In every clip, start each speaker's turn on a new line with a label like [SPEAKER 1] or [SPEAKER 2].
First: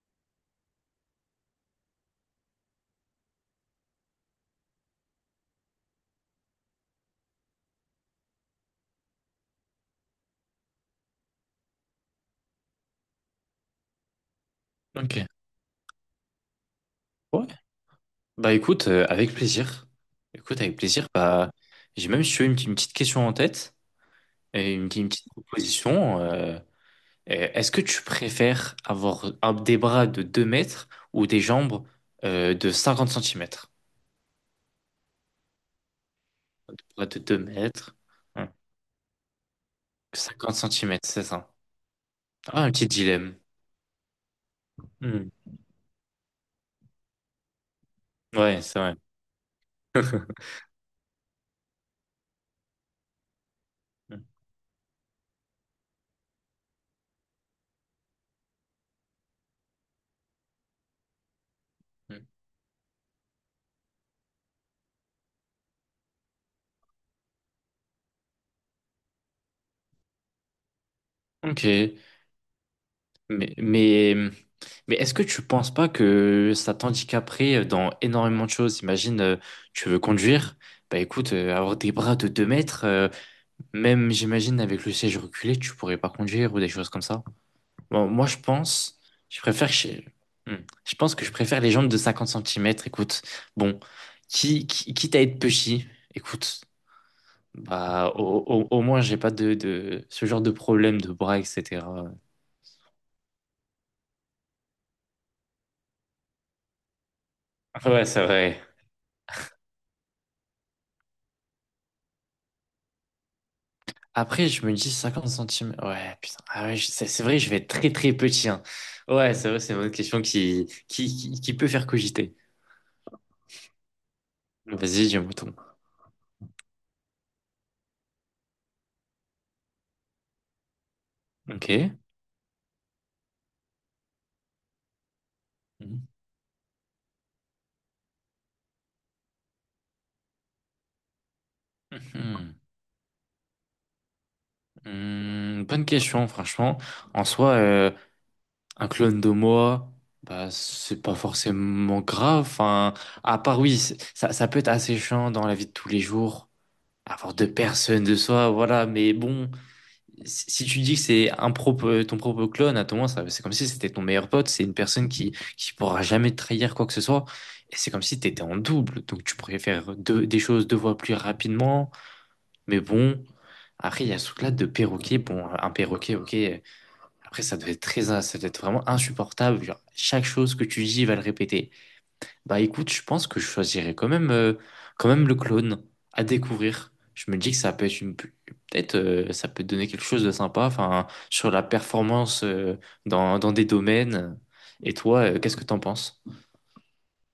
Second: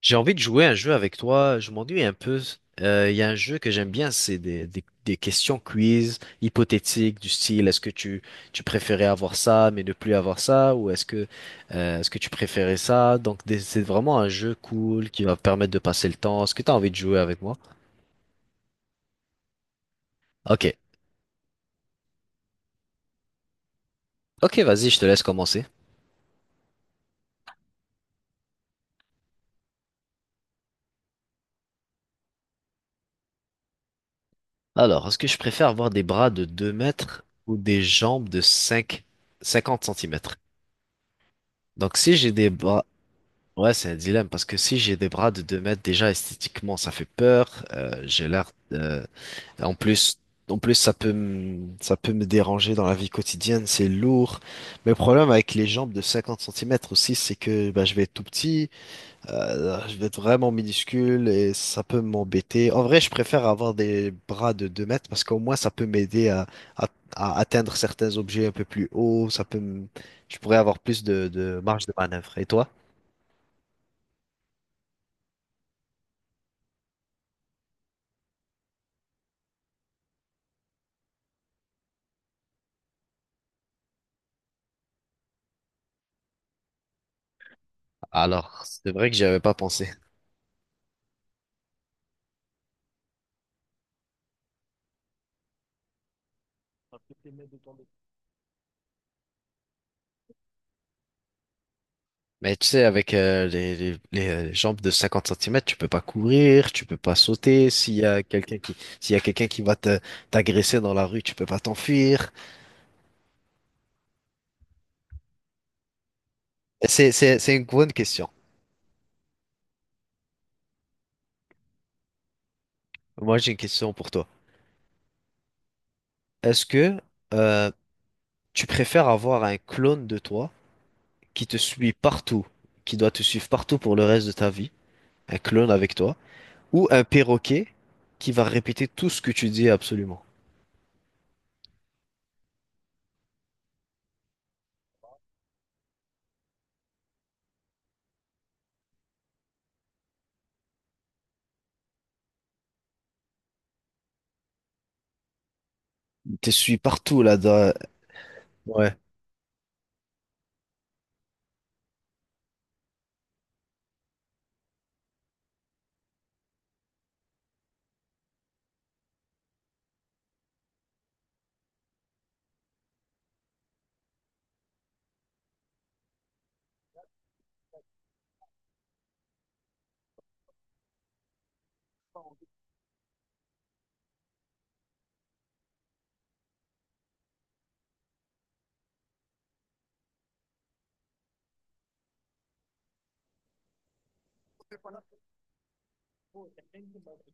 [SPEAKER 1] J'ai envie de jouer à un jeu avec toi. Je m'ennuie un peu. Il y a un jeu que j'aime bien, c'est des questions quiz hypothétiques du style est-ce que tu préférais avoir ça mais ne plus avoir ça, ou est-ce que tu préférais ça? Donc c'est vraiment un jeu cool
[SPEAKER 2] Ok.
[SPEAKER 1] qui va permettre de passer le temps. Est-ce que tu as envie de jouer avec
[SPEAKER 2] Ouais.
[SPEAKER 1] moi?
[SPEAKER 2] Bah écoute, avec plaisir. Écoute,
[SPEAKER 1] Ok.
[SPEAKER 2] avec plaisir. Bah, j'ai même, si tu veux, une petite question en tête
[SPEAKER 1] Ok,
[SPEAKER 2] et
[SPEAKER 1] vas-y,
[SPEAKER 2] une,
[SPEAKER 1] je
[SPEAKER 2] petite
[SPEAKER 1] te
[SPEAKER 2] une
[SPEAKER 1] laisse
[SPEAKER 2] petite
[SPEAKER 1] commencer.
[SPEAKER 2] proposition. Est-ce que tu préfères avoir des bras de 2 mètres ou des jambes de 50 centimètres.
[SPEAKER 1] Alors, est-ce que je préfère avoir des bras de 2
[SPEAKER 2] Des bras de
[SPEAKER 1] mètres
[SPEAKER 2] 2
[SPEAKER 1] ou des
[SPEAKER 2] mètres,
[SPEAKER 1] jambes de
[SPEAKER 2] hein,
[SPEAKER 1] cinquante centimètres?
[SPEAKER 2] 50 cm, c'est ça.
[SPEAKER 1] Donc si j'ai des
[SPEAKER 2] Ah, un
[SPEAKER 1] bras.
[SPEAKER 2] petit dilemme.
[SPEAKER 1] Ouais, c'est un dilemme parce que si j'ai des
[SPEAKER 2] Hmm.
[SPEAKER 1] bras de 2 mètres, déjà esthétiquement, ça fait peur. J'ai l'air.
[SPEAKER 2] Ouais, c'est vrai.
[SPEAKER 1] En plus, ça peut me déranger dans la vie quotidienne. C'est lourd. Mais le problème avec les jambes de 50 centimètres aussi, c'est que bah, je vais être tout petit, je vais être vraiment minuscule et ça peut
[SPEAKER 2] Hmm.
[SPEAKER 1] m'embêter. En vrai, je préfère avoir des bras de 2 mètres parce qu'au moins, ça peut m'aider à, atteindre certains objets un peu plus haut. Je pourrais avoir plus de marge de
[SPEAKER 2] Ok.
[SPEAKER 1] manœuvre. Et toi?
[SPEAKER 2] Mais, mais, mais est-ce que tu penses pas que ça t'handicaperait dans énormément de choses? Imagine, tu veux conduire. Bah écoute, avoir des bras de 2 mètres, même j'imagine avec le siège reculé, tu pourrais pas conduire ou des choses comme ça. Bon, moi je
[SPEAKER 1] Alors, c'est
[SPEAKER 2] pense,
[SPEAKER 1] vrai que j'y avais
[SPEAKER 2] je
[SPEAKER 1] pas
[SPEAKER 2] préfère
[SPEAKER 1] pensé.
[SPEAKER 2] chez... Hmm. Je pense que je préfère les jambes de 50 centimètres, écoute. Bon, quitte à être petit, écoute, bah au moins j'ai pas de ce genre de problème de bras, etc.
[SPEAKER 1] Mais tu sais, avec les, jambes de 50 centimètres, tu peux pas courir, tu peux pas sauter.
[SPEAKER 2] Ouais, c'est vrai.
[SPEAKER 1] S'il y a quelqu'un qui va t'agresser dans la rue, tu peux pas t'enfuir.
[SPEAKER 2] Après, je me dis 50 centimes. Ouais, putain. Ah ouais, c'est
[SPEAKER 1] C'est,
[SPEAKER 2] c'est
[SPEAKER 1] c'est,
[SPEAKER 2] vrai, je
[SPEAKER 1] c'est
[SPEAKER 2] vais
[SPEAKER 1] une
[SPEAKER 2] être
[SPEAKER 1] bonne
[SPEAKER 2] très très
[SPEAKER 1] question.
[SPEAKER 2] petit, hein. Ouais, c'est vrai, c'est une autre question qui peut faire cogiter.
[SPEAKER 1] Moi, j'ai une question pour toi.
[SPEAKER 2] Vas-y, dis un mouton.
[SPEAKER 1] Est-ce que euh, tu préfères avoir un clone de toi qui te
[SPEAKER 2] Ok.
[SPEAKER 1] suit partout, qui doit te suivre partout pour le reste de ta vie, un clone avec
[SPEAKER 2] Mhm.
[SPEAKER 1] toi, ou un perroquet qui va répéter tout ce que tu dis absolument?
[SPEAKER 2] Mhm. Bonne question, franchement. En soi, un clone de moi, bah, c'est pas forcément grave. Enfin, à part, oui, c'est- ça peut être assez chiant dans la vie de tous les
[SPEAKER 1] Il
[SPEAKER 2] jours.
[SPEAKER 1] te suit partout
[SPEAKER 2] Avoir deux
[SPEAKER 1] là-dedans.
[SPEAKER 2] personnes de soi, voilà,
[SPEAKER 1] Ouais.
[SPEAKER 2] mais bon. Si tu dis que c'est un propre, ton propre clone, à ton moment, ça- c'est comme si c'était ton meilleur pote, c'est une personne qui pourra jamais te trahir quoi que ce soit. Et c'est comme si tu étais en double, donc tu pourrais faire des choses deux fois plus rapidement. Mais bon, après, il y a ce truc-là de perroquet. Bon, un perroquet, ok. Après, ça doit être très, ça doit être vraiment insupportable. Genre, chaque chose que tu dis, il va le répéter. Bah écoute, je pense que je choisirais quand même le clone à découvrir. Je me dis que ça peut être une, peut-être, ça peut donner quelque chose de sympa, enfin, sur la performance, dans, dans des domaines. Et toi, qu'est-ce que t'en penses?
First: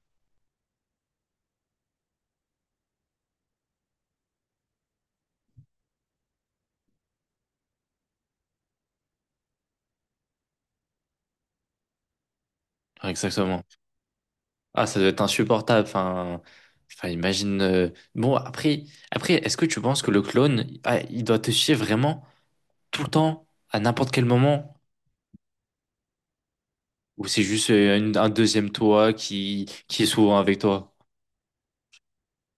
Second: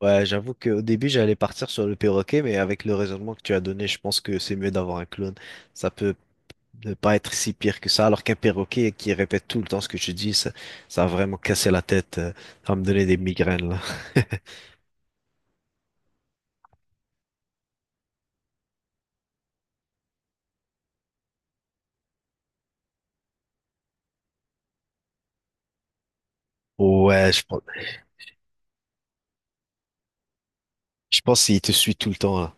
[SPEAKER 1] Ouais, j'avoue qu'au début, j'allais partir sur le perroquet, mais avec le raisonnement que tu as donné, je pense que c'est mieux d'avoir un clone. Ça peut ne pas être si pire que ça, alors qu'un perroquet qui répète tout le temps ce que tu dis, ça va vraiment casser la tête. Ça va me donner
[SPEAKER 2] Ouais,
[SPEAKER 1] des
[SPEAKER 2] exactement.
[SPEAKER 1] migraines, là.
[SPEAKER 2] Ah, ça doit être insupportable. Enfin, imagine. Bon, après, est-ce que tu penses que le clone, ah, il doit te suivre vraiment tout le temps, à n'importe quel moment? Ou
[SPEAKER 1] Ouais, je
[SPEAKER 2] c'est
[SPEAKER 1] pense,
[SPEAKER 2] juste un deuxième toi qui est souvent avec toi?
[SPEAKER 1] je pense qu'il te suit tout le temps, là.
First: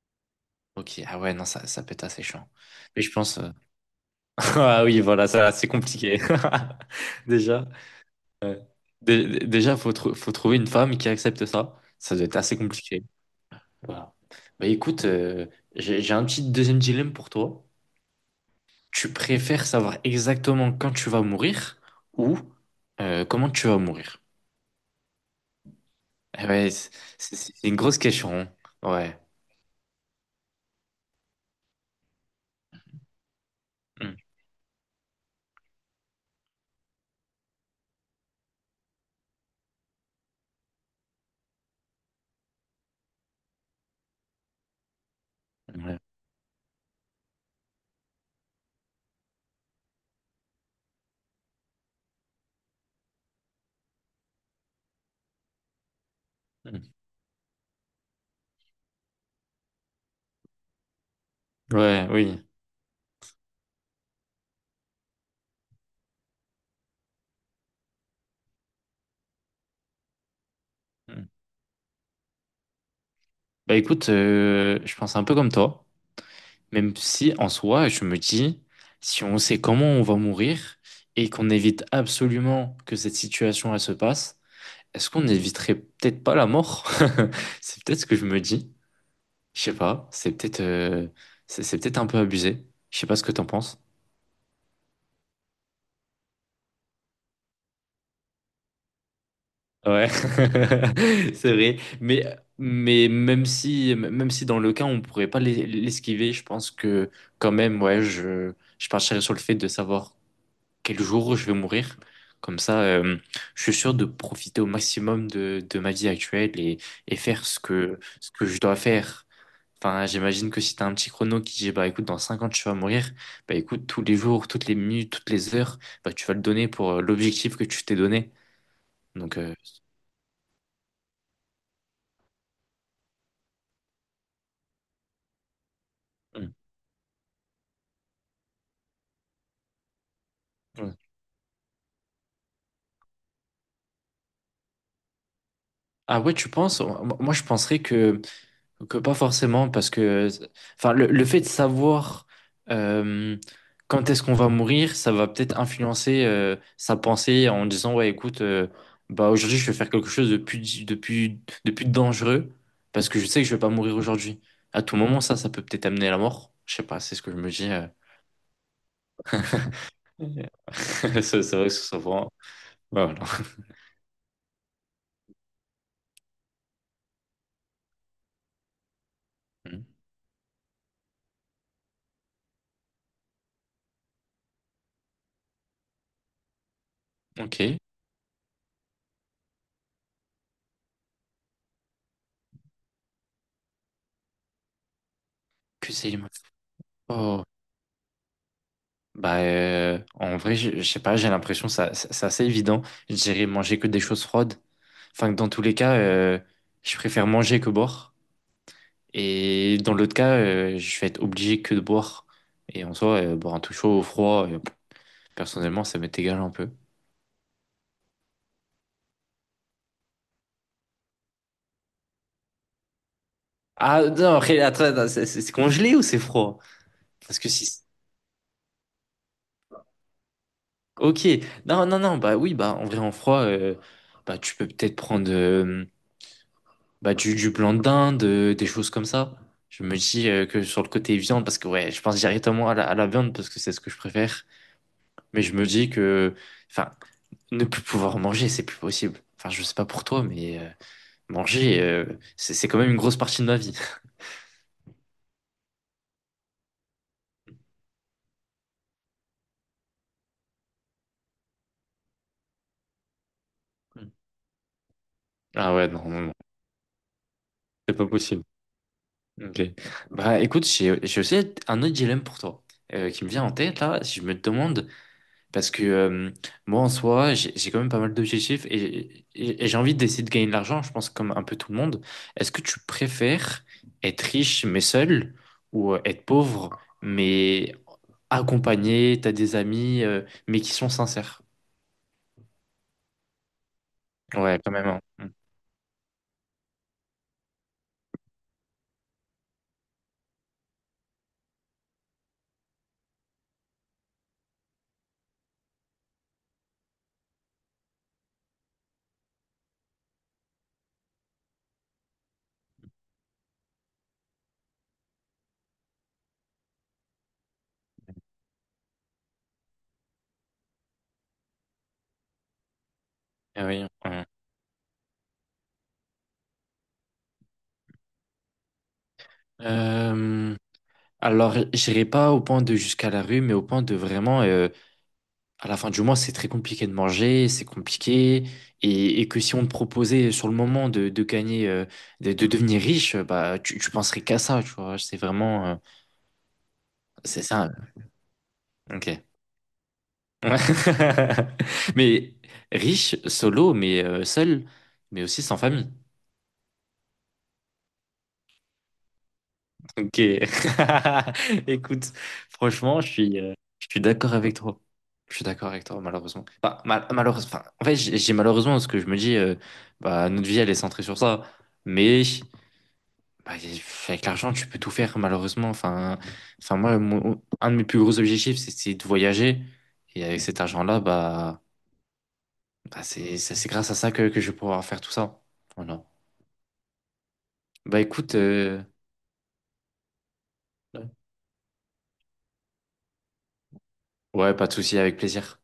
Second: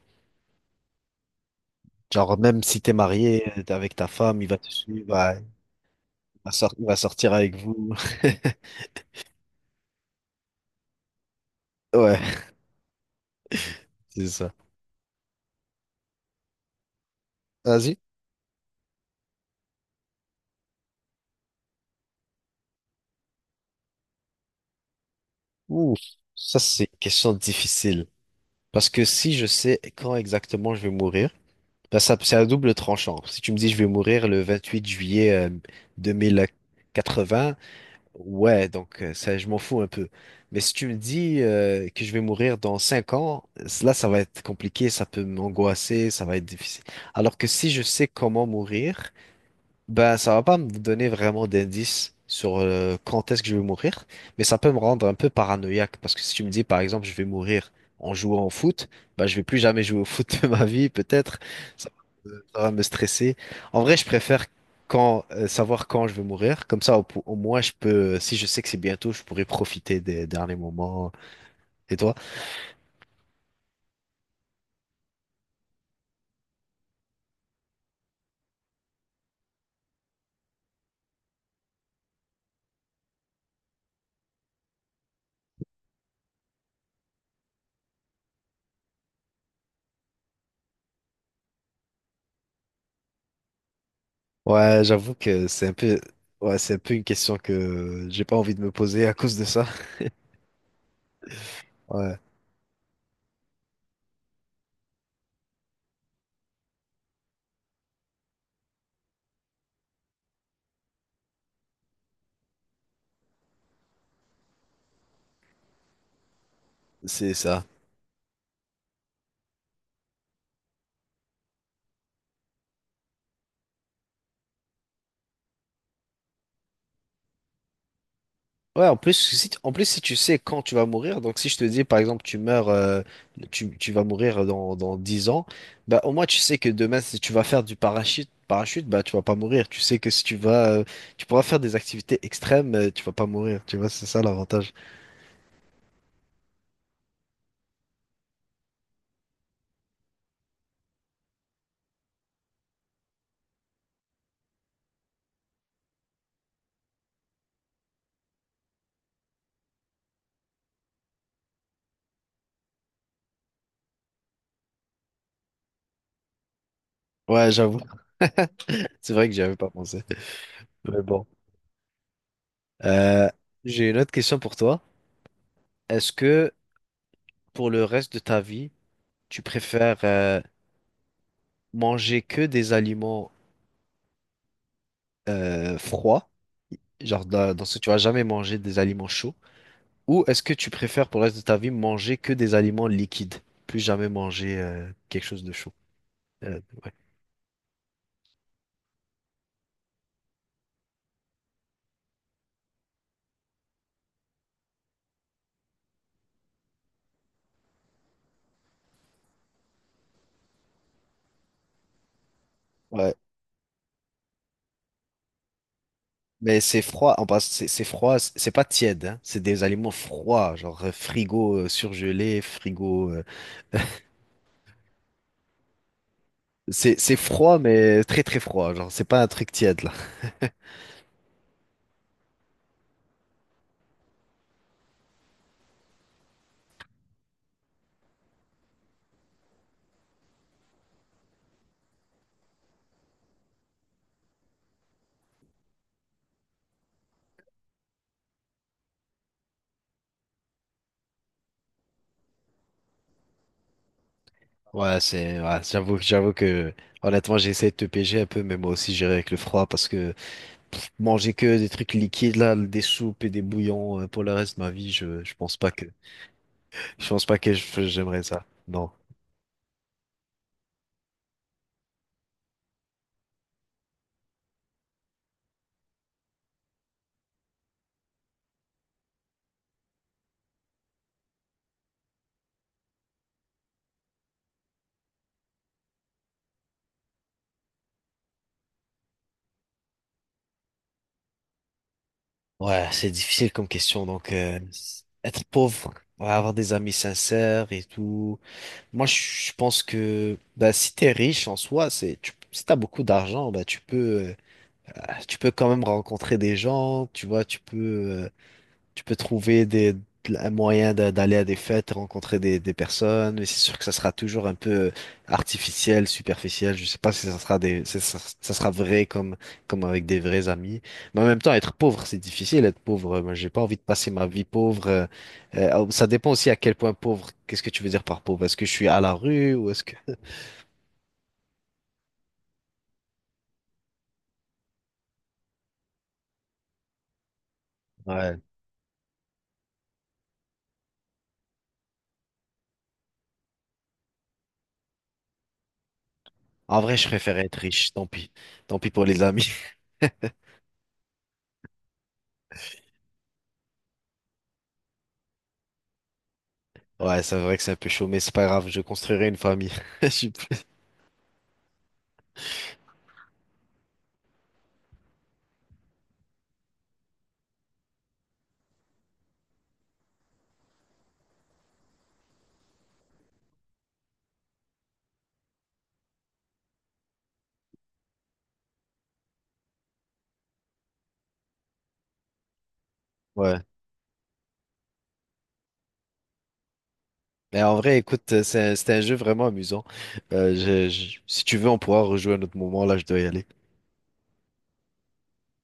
[SPEAKER 2] Ok, ah ouais, non, ça peut être assez
[SPEAKER 1] Genre,
[SPEAKER 2] chiant.
[SPEAKER 1] même si t'es
[SPEAKER 2] Mais je pense.
[SPEAKER 1] marié avec ta femme, il va te
[SPEAKER 2] Ah oui,
[SPEAKER 1] suivre,
[SPEAKER 2] voilà,
[SPEAKER 1] ouais,
[SPEAKER 2] ça, c'est
[SPEAKER 1] il
[SPEAKER 2] compliqué.
[SPEAKER 1] va sortir avec
[SPEAKER 2] Déjà,
[SPEAKER 1] vous.
[SPEAKER 2] déjà, faut trouver une femme qui accepte ça. Ça
[SPEAKER 1] Ouais,
[SPEAKER 2] doit être assez compliqué. Voilà.
[SPEAKER 1] c'est ça.
[SPEAKER 2] Bah écoute, j'ai un petit deuxième dilemme pour toi.
[SPEAKER 1] Vas-y.
[SPEAKER 2] Tu préfères savoir exactement quand tu vas mourir ou comment tu vas mourir?
[SPEAKER 1] Ouh,
[SPEAKER 2] Eh
[SPEAKER 1] ça,
[SPEAKER 2] ouais,
[SPEAKER 1] c'est
[SPEAKER 2] c'est
[SPEAKER 1] une question
[SPEAKER 2] c'est- c'est une grosse
[SPEAKER 1] difficile.
[SPEAKER 2] question, hein.
[SPEAKER 1] Parce que
[SPEAKER 2] Ouais.
[SPEAKER 1] si je sais quand exactement je vais mourir, ben, ça c'est à double tranchant. Si tu me dis je vais
[SPEAKER 2] Mm.
[SPEAKER 1] mourir le 28 juillet 2080, ouais, donc ça, je m'en fous un peu. Mais si tu me dis que je vais mourir dans 5 ans, là, ça va être compliqué, ça peut
[SPEAKER 2] Ouais.
[SPEAKER 1] m'angoisser, ça va être difficile. Alors que si je sais comment mourir, ben ça va pas me donner vraiment d'indices sur quand est-ce que je vais mourir, mais ça peut me rendre un peu paranoïaque parce que si tu me dis par
[SPEAKER 2] Mm.
[SPEAKER 1] exemple je vais mourir en jouant au foot, bah je vais plus jamais jouer au foot de ma vie peut-être. Ça,
[SPEAKER 2] Ouais, oui.
[SPEAKER 1] ça va me stresser. En vrai, je préfère quand savoir quand je vais mourir, comme ça au moins je peux, si je sais que c'est bientôt, je pourrais profiter des derniers moments.
[SPEAKER 2] Mm.
[SPEAKER 1] Et toi?
[SPEAKER 2] Bah écoute, je pense un peu comme toi. Même si en soi, je me dis, si on sait comment on va mourir et qu'on évite absolument que cette situation elle se passe, est-ce qu'on n'éviterait peut-être pas la mort? C'est peut-être ce que je me dis. Je sais pas, c'est peut-être c'est peut-être un peu abusé. Je sais pas ce que t'en penses.
[SPEAKER 1] Ouais, j'avoue que c'est un peu, ouais, c'est un peu une question que j'ai pas envie de me poser à cause de ça.
[SPEAKER 2] Ouais, c'est vrai.
[SPEAKER 1] Ouais,
[SPEAKER 2] Mais même si, dans le cas, on pourrait pas l'esquiver, je pense que quand même, ouais, je partirais sur le fait de savoir quel jour je vais mourir. Comme ça, je suis sûr de profiter au maximum de ma vie actuelle et
[SPEAKER 1] c'est
[SPEAKER 2] faire
[SPEAKER 1] ça.
[SPEAKER 2] ce que je dois faire. Enfin, j'imagine que si t'as un petit chrono qui dit, bah écoute, dans 5 ans, tu vas mourir, bah écoute, tous les jours, toutes les minutes, toutes les heures, bah tu vas le donner pour l'objectif que tu t'es donné.
[SPEAKER 1] Ouais, en plus,
[SPEAKER 2] Donc,
[SPEAKER 1] si, t- en plus, si tu sais quand tu vas mourir, donc si je te dis, par exemple, tu vas mourir dans, 10 ans, bah, au moins, tu
[SPEAKER 2] mm,
[SPEAKER 1] sais que demain, si tu vas faire du parachute, bah, tu vas pas mourir. Tu sais que si
[SPEAKER 2] mm.
[SPEAKER 1] tu pourras faire des activités extrêmes, tu vas pas mourir. Tu vois, c'est ça l'avantage.
[SPEAKER 2] Ah ouais, tu penses? Moi, je penserais que. Que pas forcément, parce que enfin, le fait de savoir euh, quand est-ce qu'on va mourir, ça va peut-être influencer sa pensée en disant, ouais, écoute, bah, aujourd'hui, je vais faire quelque chose de plus dangereux, parce que je sais que je vais pas mourir aujourd'hui. À tout moment, ça peut peut-être amener à la mort. Je sais pas, c'est ce que je
[SPEAKER 1] Ouais,
[SPEAKER 2] me dis.
[SPEAKER 1] j'avoue. C'est vrai que j'y avais pas pensé. Mais bon.
[SPEAKER 2] C'est vrai que ce soit bah, voilà.
[SPEAKER 1] Euh, j'ai une autre question pour toi. Est-ce que pour le reste de ta vie, tu
[SPEAKER 2] Hum.
[SPEAKER 1] préfères, manger que des aliments froid, genre dans ce
[SPEAKER 2] Ok.
[SPEAKER 1] que tu vas jamais manger des aliments chauds, ou est-ce que tu préfères pour le reste de ta vie manger que des aliments liquides, plus jamais manger quelque chose de chaud.
[SPEAKER 2] Que c'est...
[SPEAKER 1] Euh, ouais.
[SPEAKER 2] Oh. Bah, en vrai, je sais pas, j'ai l'impression que c'est assez évident. Je dirais manger que des choses froides. Enfin, que dans tous les cas, je préfère manger que boire. Et dans l'autre cas, je vais être obligé que de boire. Et en
[SPEAKER 1] Ouais.
[SPEAKER 2] soi, boire un tout chaud ou froid, personnellement, ça m'est égal un
[SPEAKER 1] Mais
[SPEAKER 2] peu.
[SPEAKER 1] c'est froid, en passe, c'est froid, c'est pas tiède, hein, c'est des aliments froids, genre frigo, surgelé, frigo. euh,
[SPEAKER 2] Ah non, après, attends, c'est congelé ou c'est froid?
[SPEAKER 1] c'est c'est
[SPEAKER 2] Parce que
[SPEAKER 1] froid,
[SPEAKER 2] si...
[SPEAKER 1] mais très très froid, genre c'est pas un truc tiède là.
[SPEAKER 2] Ok, non, non, non, bah oui, bah en vrai, en froid, bah, tu peux peut-être prendre... bah, du blanc de dinde, des choses comme ça. Je me dis que sur le côté viande, parce que ouais, je pense directement à à la viande parce que c'est ce que je préfère. Mais je me dis que, enfin, ne plus pouvoir manger, c'est plus possible. Enfin, je sais pas pour toi, mais manger, c'est quand même une grosse partie de ma vie.
[SPEAKER 1] Ouais, ouais, j'avoue que honnêtement j'ai essayé de te piéger un peu, mais moi aussi j'irai avec le froid parce que pff, manger que des trucs liquides là, des soupes et des bouillons pour le reste de ma vie, je pense pas
[SPEAKER 2] Ah
[SPEAKER 1] que
[SPEAKER 2] ouais, non, non, non, c'est pas
[SPEAKER 1] j'aimerais
[SPEAKER 2] possible.
[SPEAKER 1] ça. Non.
[SPEAKER 2] Ok. Bah écoute, j'ai aussi un autre dilemme pour toi qui me vient en tête là. Si je me demande. Parce que moi, en soi, j'ai quand même pas mal d'objectifs et, et j'ai envie d'essayer de gagner de l'argent, je pense, comme un peu tout le monde. Est-ce que tu préfères être riche mais seul ou être pauvre mais accompagné, t'as des amis, mais qui sont sincères?
[SPEAKER 1] Ouais, c'est difficile comme question. Donc
[SPEAKER 2] Ouais, quand même, hein. Mm.
[SPEAKER 1] être pauvre, ouais, avoir des amis sincères et tout. Moi, je pense que bah, si t'es riche en soi, si t'as beaucoup d'argent, bah tu peux quand même rencontrer des gens, tu vois, euh, Tu peux trouver des un moyen d'aller à des fêtes, rencontrer des personnes, mais c'est sûr que ça sera toujours un peu artificiel, superficiel. Je sais pas si ça sera si ça, ça sera vrai comme avec des vrais amis. Mais en même temps, être pauvre, c'est difficile. Être pauvre, moi, j'ai pas
[SPEAKER 2] Ah
[SPEAKER 1] envie de
[SPEAKER 2] oui,
[SPEAKER 1] passer ma
[SPEAKER 2] hein.
[SPEAKER 1] vie pauvre. Oh, ça dépend aussi à quel point pauvre. Qu'est-ce que tu veux dire par pauvre? Est-ce que je suis à la rue, ou est-ce que
[SPEAKER 2] Euh, alors, j'irai pas au point de jusqu'à la rue, mais au point de vraiment à la fin du mois, c'est très compliqué de manger, c'est
[SPEAKER 1] Ouais.
[SPEAKER 2] compliqué, et que si on te proposait sur le moment de gagner, de devenir riche, bah tu penserais qu'à ça, tu vois. C'est vraiment,
[SPEAKER 1] En vrai, je préfère
[SPEAKER 2] c'est
[SPEAKER 1] être
[SPEAKER 2] ça.
[SPEAKER 1] riche. Tant pis. Tant pis pour les
[SPEAKER 2] Ok.
[SPEAKER 1] amis.
[SPEAKER 2] Ouais. Mais riche, solo, mais seul, mais aussi sans famille.
[SPEAKER 1] Ouais, c'est vrai que c'est un peu chaud, mais c'est pas grave. Je construirai une famille. Je
[SPEAKER 2] Ok.
[SPEAKER 1] suis-
[SPEAKER 2] Écoute, franchement, je suis d'accord avec toi. Je suis d'accord avec toi, malheureusement. Enfin, enfin, en fait, j'ai malheureusement parce que je me dis, bah, notre vie, elle est centrée sur ça. Mais bah, avec l'argent, tu peux tout faire, malheureusement. Enfin, moi, un de mes plus gros objectifs, c'est de voyager. Et avec cet argent-là, bah,
[SPEAKER 1] Ouais.
[SPEAKER 2] c'est grâce à ça que je vais pouvoir faire tout ça. Voilà.
[SPEAKER 1] Mais en vrai,
[SPEAKER 2] Bah,
[SPEAKER 1] écoute,
[SPEAKER 2] écoute,
[SPEAKER 1] c'est un, jeu vraiment amusant. Si tu veux, on pourra rejouer à un autre moment. Là, je dois y aller.
[SPEAKER 2] ouais, pas de souci, avec plaisir.